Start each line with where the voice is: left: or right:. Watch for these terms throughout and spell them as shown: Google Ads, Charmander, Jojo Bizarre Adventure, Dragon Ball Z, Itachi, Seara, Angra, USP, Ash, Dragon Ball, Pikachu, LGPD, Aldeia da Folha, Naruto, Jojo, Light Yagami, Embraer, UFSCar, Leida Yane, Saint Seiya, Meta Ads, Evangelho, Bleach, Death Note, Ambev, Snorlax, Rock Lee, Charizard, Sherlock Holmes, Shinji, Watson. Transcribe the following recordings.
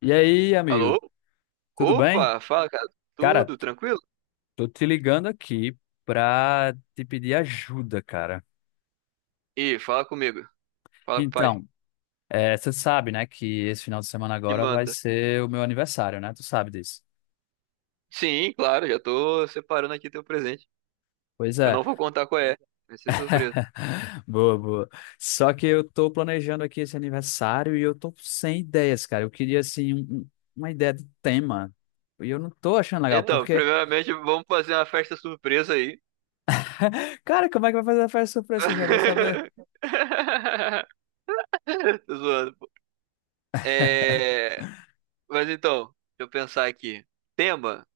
left: E aí,
right: Alô?
left: amigo, tudo bem?
right: Opa, fala, cara.
left: Cara,
right: Tudo tranquilo?
left: tô te ligando aqui pra te pedir ajuda, cara.
right: Ih, fala comigo. Fala com o pai.
left: Então, você sabe, né, que esse final de semana
right: Que
left: agora vai
right: manda.
left: ser o meu aniversário, né? Tu sabe disso.
right: Sim, claro, já tô separando aqui teu presente.
left: Pois
right: Eu
left: é.
right: não vou contar qual é. Vai ser surpresa.
left: Boa, boa. Só que eu tô planejando aqui esse aniversário e eu tô sem ideias, cara. Eu queria, assim, uma ideia de tema. E eu não tô achando legal,
right: Então,
left: porque,
right: primeiramente, vamos fazer uma festa surpresa aí.
left: cara, como é que vai fazer a festa surpresa? Eu já vou saber.
right: Tô zoando, pô. É... Mas então, deixa eu pensar aqui. Tema?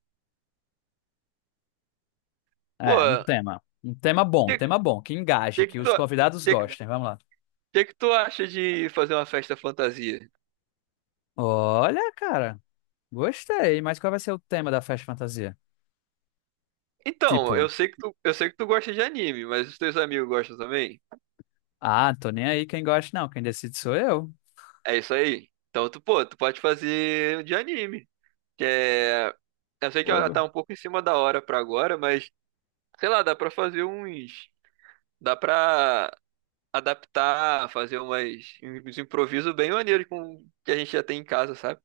right: Pô,
left: É, um tema. Um
right: que,
left: tema bom, que engaje,
right: que, que,
left: que
right: tu,
left: os convidados
right: que,
left: gostem. Vamos lá.
right: que tu acha de fazer uma festa fantasia?
left: Olha, cara, gostei, mas qual vai ser o tema da festa fantasia?
right: Então,
left: Tipo,
right: eu sei que tu gosta de anime, mas os teus amigos gostam também?
left: ah, tô nem aí quem gosta, não, quem decide sou eu.
right: É isso aí. Então, tu pode fazer de anime. Que é... Eu sei que ela tá um pouco em cima da hora pra agora, mas, sei lá, dá pra adaptar, fazer uns improvisos bem maneiros com que a gente já tem em casa, sabe?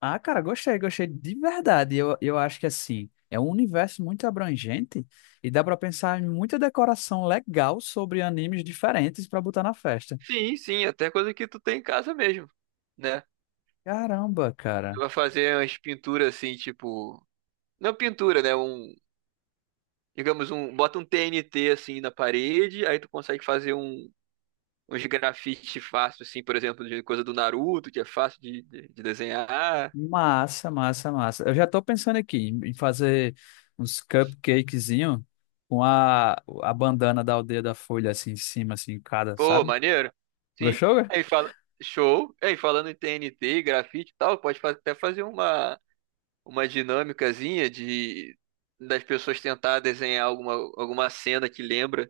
left: Ah, cara, gostei, gostei de verdade. Eu acho que assim, é um universo muito abrangente e dá pra pensar em muita decoração legal sobre animes diferentes pra botar na festa.
right: Sim, sim, até coisa que tu tem em casa mesmo, né?
left: Caramba,
right: Tu
left: cara.
right: vai fazer umas pinturas assim, tipo. Não pintura, né? Digamos, bota um TNT assim na parede, aí tu consegue fazer uns grafite fácil, assim, por exemplo, de coisa do Naruto, que é fácil de desenhar.
left: Massa, massa, massa. Eu já tô pensando aqui em fazer uns cupcakezinho com a bandana da Aldeia da Folha assim em cima, assim, em cada,
right: Pô,
left: sabe?
right: maneiro. Sim.
left: Gostou? Cara?
right: Aí fala, show. Aí falando em TNT, grafite e tal, até fazer uma dinâmicazinha de das pessoas tentar desenhar alguma cena que lembra,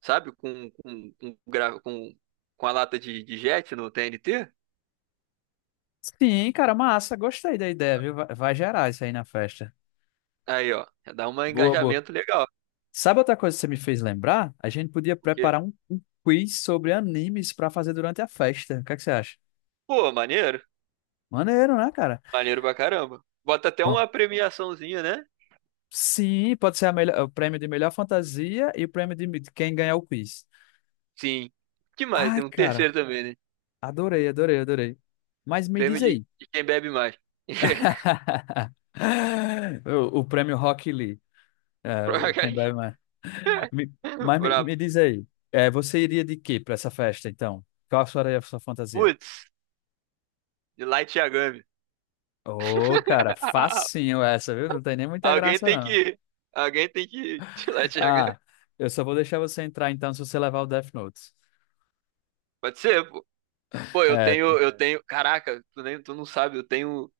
right: sabe? Com com a lata de jet no TNT.
left: Sim, cara, massa. Gostei da ideia, viu? Vai, vai gerar isso aí na festa.
right: Aí, ó, dá um
left: Boa, boa.
right: engajamento legal.
left: Sabe outra coisa que você me fez lembrar? A gente podia preparar um quiz sobre animes pra fazer durante a festa. O que é que você acha?
right: Pô, maneiro.
left: Maneiro, né, cara?
right: Maneiro pra caramba. Bota até
left: Bom,
right: uma premiaçãozinha, né?
left: Sim, pode ser a melhor- o prêmio de melhor fantasia e o prêmio de quem ganhar o quiz.
right: Sim. Que mais?
left: Ai,
right: Tem um terceiro
left: cara.
right: também, né?
left: Adorei, adorei, adorei. Mas me
right: Prêmio
left: diz aí.
right: de quem bebe mais.
left: O, o prêmio Rock Lee, é, o
right: Pra...
left: Quem Bebe Mais. Me-
right: pra...
left: me diz aí, é, você iria de quê para essa festa, então? Qual seria a sua fantasia?
right: Putz, de Light Yagami.
left: Ô, cara, facinho essa, viu? Não tem nem muita
right: Alguém
left: graça,
right: tem
left: não.
right: que. Alguém tem que tirar Tiago.
left: Ah, eu só vou deixar você entrar, então, se você levar o Death Note.
right: Pode ser, pô. Pô, eu
left: É,
right: tenho, eu tenho. Caraca, tu não sabe, eu tenho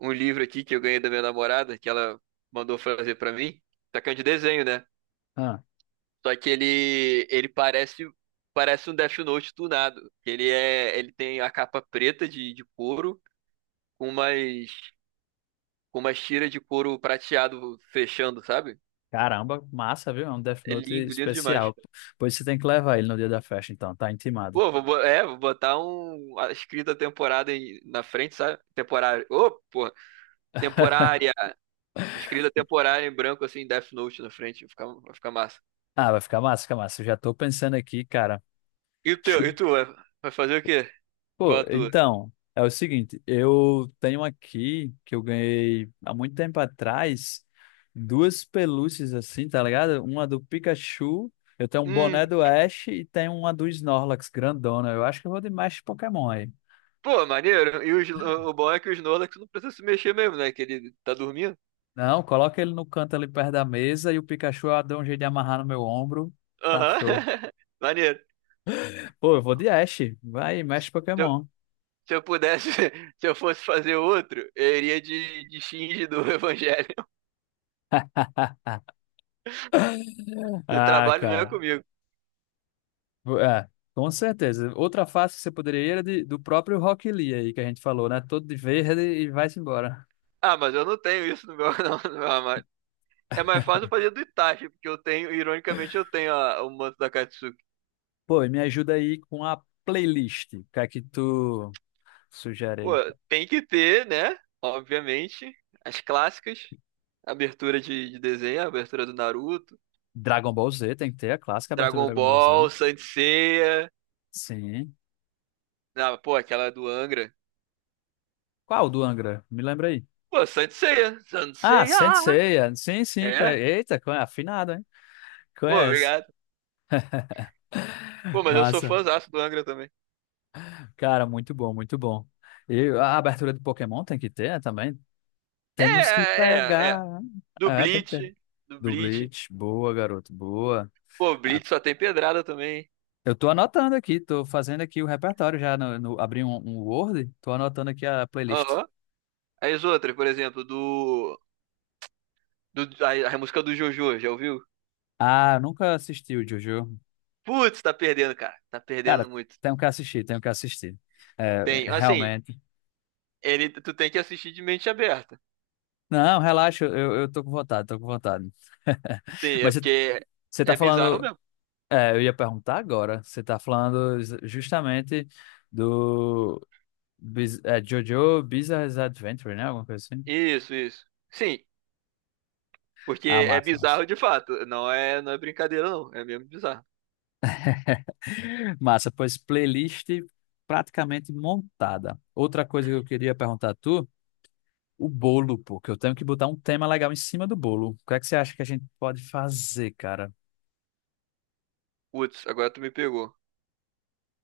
right: um livro aqui que eu ganhei da minha namorada, que ela mandou fazer pra mim. Só que é de desenho, né?
left: ah,
right: Só que ele parece um Death Note tunado. Ele tem a capa preta de couro com umas, com umas tiras de couro prateado fechando, sabe?
left: caramba, massa, viu? É um Death
right: É
left: Note
right: lindo, lindo demais.
left: especial. Pois você tem que levar ele no dia da festa, então, tá intimado.
right: Pô, vou botar um a escrita temporada na frente, sabe? Temporária. Ô, pô, temporária. Escrita temporária em branco assim, Death Note na frente, vai ficar massa.
left: Ah, vai ficar massa, fica massa. Eu já tô pensando aqui, cara.
right: E
left: Chu-
right: tu, vai fazer o quê? Qual
left: Pô,
right: a tua?
left: então, é o seguinte, eu tenho aqui que eu ganhei há muito tempo atrás duas pelúcias assim, tá ligado? Uma do Pikachu, eu tenho um boné
right: Hum.
left: do Ash e tenho uma do Snorlax grandona. Eu acho que eu vou de mais Pokémon aí.
right: Pô, maneiro. E o bom é que o Snorlax não precisa se mexer mesmo, né? Que ele tá dormindo.
left: Não, coloca ele no canto ali perto da mesa e o Pikachu eu dou um jeito de amarrar no meu ombro. Tá
right: Aham.
left: show.
right: Maneiro.
left: Pô, eu vou de Ash. Vai, Mestre
right: Se eu,
left: Pokémon.
right: Se eu pudesse, se eu fosse fazer outro, eu iria de Shinji do Evangelho. O
left: Ah,
right: trabalho não é Ah,
left: cara.
right: comigo.
left: É, com certeza. Outra fase que você poderia ir era de- do próprio Rock Lee aí que a gente falou, né? Todo de verde e vai-se embora.
right: Ah, mas eu não tenho isso no meu, não, no meu armário. É mais fácil eu fazer do Itachi, porque eu tenho, ironicamente, eu tenho o manto da Katsuki.
left: Pô, e me ajuda aí com a playlist. O que é que tu sugere
right: Pô,
left: aí?
right: tem que ter, né? Obviamente, as clássicas. Abertura de desenho, abertura do Naruto,
left: Dragon Ball Z, tem que ter a clássica abertura do
right: Dragon
left: Dragon Ball Z.
right: Ball, Saint Seiya.
left: Sim.
right: Não, pô, aquela do Angra.
left: Qual do Angra? Me lembra aí.
right: Pô, Sanseia,
left: Ah,
right: Sanseia.
left: Sensei. Sim, sim. Conhe...
right: É?
left: Eita, conhe... afinado, hein?
right: Pô,
left: Conhece.
right: obrigado. Pô, mas eu sou
left: Massa.
right: fãzaço do Angra também.
left: Cara, muito bom, muito bom. E a abertura do Pokémon tem que ter, né, também.
right: É,
left: Temos que
right: é, é.
left: pegar.
right: Do
left: É, tem que ter.
right: Bleach, do
left: Do
right: Bleach.
left: Bleach, boa, garoto, boa.
right: Pô,
left: Ah,
right: Bleach só tem pedrada também.
left: eu tô anotando aqui, tô fazendo aqui o repertório já, abri um Word, tô anotando aqui a playlist.
right: Aham. Aí as outras, por exemplo, a música do Jojo, já ouviu?
left: Ah, eu nunca assisti o Jojo.
right: Putz, tá perdendo, cara. Tá perdendo
left: Cara,
right: muito.
left: tenho que assistir, tenho que assistir.
right: Tem,
left: É,
right: assim,
left: realmente.
right: tu tem que assistir de mente aberta.
left: Não, relaxa, eu tô com vontade, tô com vontade.
right: É
left: Mas você
right: porque
left: você tá
right: é bizarro
left: falando,
right: mesmo.
left: é, eu ia perguntar agora, você tá falando justamente do Jojo Bizarre Adventure, né? Alguma coisa assim.
right: Isso, isso. Sim,
left: Ah,
right: porque é
left: massa, massa.
right: bizarro de fato. Não é, não é brincadeira, não. É mesmo bizarro.
left: Massa, pois playlist praticamente montada. Outra coisa que eu queria perguntar a tu, o bolo, pô, que eu tenho que botar um tema legal em cima do bolo. O que é que você acha que a gente pode fazer, cara?
right: Putz, agora tu me pegou.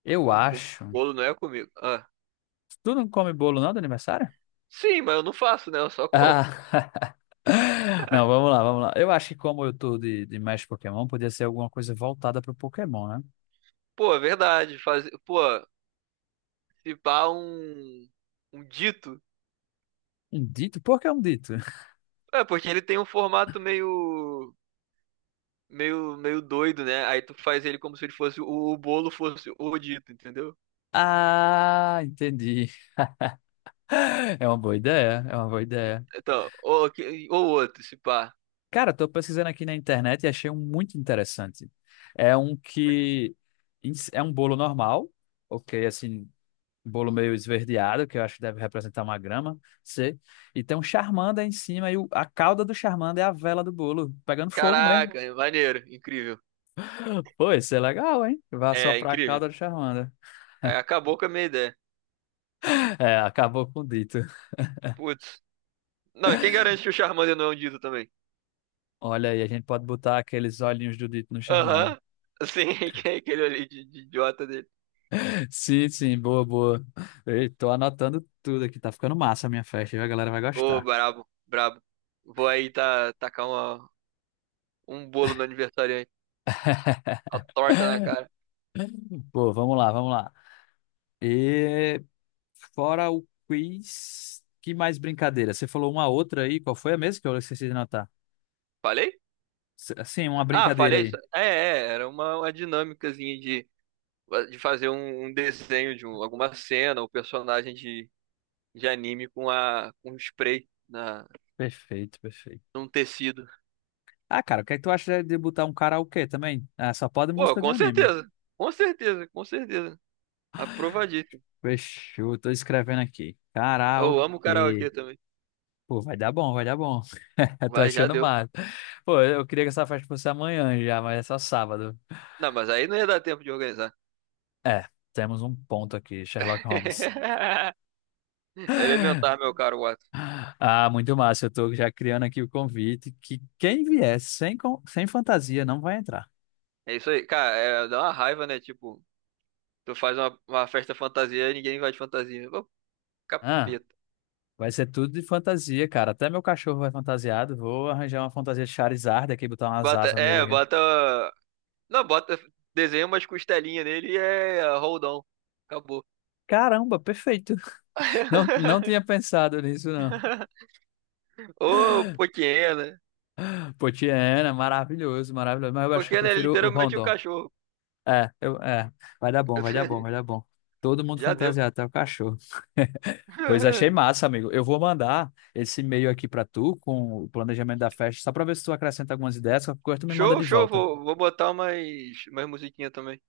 left: Eu
right: Pô, com
left: acho.
right: bolo não é comigo. Ah.
left: Tu não come bolo não do aniversário?
right: Sim, mas eu não faço, né? Eu só como.
left: Ah. Não, vamos lá, vamos lá. Eu acho que como eu tô de mestre Pokémon, podia ser alguma coisa voltada pro Pokémon, né?
right: Pô, é verdade. Pô, se pá um dito.
left: Um dito? Por que um dito?
right: É, porque ele tem um formato meio, meio doido, né? Aí tu faz ele como se ele fosse o bolo fosse o dito, entendeu?
left: Ah, entendi. É uma boa ideia, é uma boa ideia.
right: Então, ou outro, se pá.
left: Cara, tô pesquisando aqui na internet e achei um muito interessante. É um
right: Como é que-
left: que é um bolo normal, ok, assim, um bolo meio esverdeado, que eu acho que deve representar uma grama, sei. E tem um charmander em cima e a cauda do charmander é a vela do bolo, pegando fogo mesmo.
right: Caraca, é maneiro, incrível.
left: Pô, isso é legal, hein? Vai
right: É,
left: soprar a
right: incrível.
left: cauda do charmander.
right: Aí acabou com a minha ideia.
left: É, acabou com o dito.
right: Putz. Não, e quem garante que o Charmander não é um Dito também?
left: Olha aí, a gente pode botar aqueles olhinhos do dito no charmander.
right: Aham. Sim, que é aquele ali de idiota dele.
left: Sim, sim, boa, boa. Ei, tô anotando tudo aqui, tá ficando massa a minha festa, viu? A galera vai
right: Ô,
left: gostar.
right: brabo, brabo. Vou aí tá, tacar um bolo no aniversariante. Uma torta na cara.
left: Pô, vamos lá, vamos lá. E fora o quiz, que mais brincadeira? Você falou uma outra aí, qual foi a mesma que eu esqueci de anotar?
right: Falei?
left: Sim, uma
right: Ah,
left: brincadeira
right: falei isso.
left: aí.
right: Era uma dinâmicazinha de fazer um desenho alguma cena ou personagem de anime com um spray
left: Perfeito, perfeito.
right: num tecido.
left: Ah, cara, o que é que tu acha de botar um karaokê também? Ah, só pode
right: Pô,
left: música de
right: com
left: anime.
right: certeza. Com certeza, com certeza. Aprovadíssimo.
left: Fechou, tô escrevendo aqui.
right: Eu amo karaokê
left: Karaokê.
right: também.
left: Pô, vai dar bom, vai dar bom. Eu tô
right: Vai, já
left: achando
right: deu.
left: massa. Pô, eu queria que essa festa fosse amanhã já, mas é só sábado.
right: Não, mas aí não ia dar tempo de organizar.
left: É, temos um ponto aqui, Sherlock Holmes.
right: Elementar, meu caro Watson.
left: Ah, muito massa. Eu tô já criando aqui o convite que quem vier sem, sem fantasia não vai entrar.
right: É isso aí. Cara, é, dá uma raiva, né? Tipo, tu faz uma festa fantasia e ninguém vai de fantasia. Ô,
left: Ah,
right: capeta.
left: vai ser tudo de fantasia, cara. Até meu cachorro vai fantasiado. Vou arranjar uma fantasia de Charizard aqui, botar umas
right: Bota,
left: asas nele
right: é,
left: aqui.
right: bota. Não, bota. Desenha umas costelinhas nele e é hold on. Acabou.
left: Caramba, perfeito. Não, não tinha pensado nisso, não.
right: Ô, Poquiena.
left: Potiena, maravilhoso, maravilhoso. Mas eu acho que eu
right: Poquiena é
left: prefiro o
right: literalmente um
left: Rondon.
right: cachorro.
left: É, eu, é, vai dar bom, vai dar bom, vai dar bom. Todo mundo
right: Já deu.
left: fantasiado, até o cachorro. Pois achei massa, amigo. Eu vou mandar esse e-mail aqui pra tu com o planejamento da festa, só pra ver se tu acrescenta algumas ideias, qualquer coisa tu me manda
right: Show,
left: de
right: show.
left: volta.
right: Vou botar umas musiquinhas também.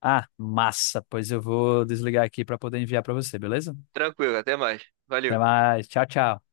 left: Ah, massa. Pois eu vou desligar aqui pra poder enviar pra você, beleza?
right: Tranquilo, até mais. Valeu.
left: Até mais. Tchau, tchau.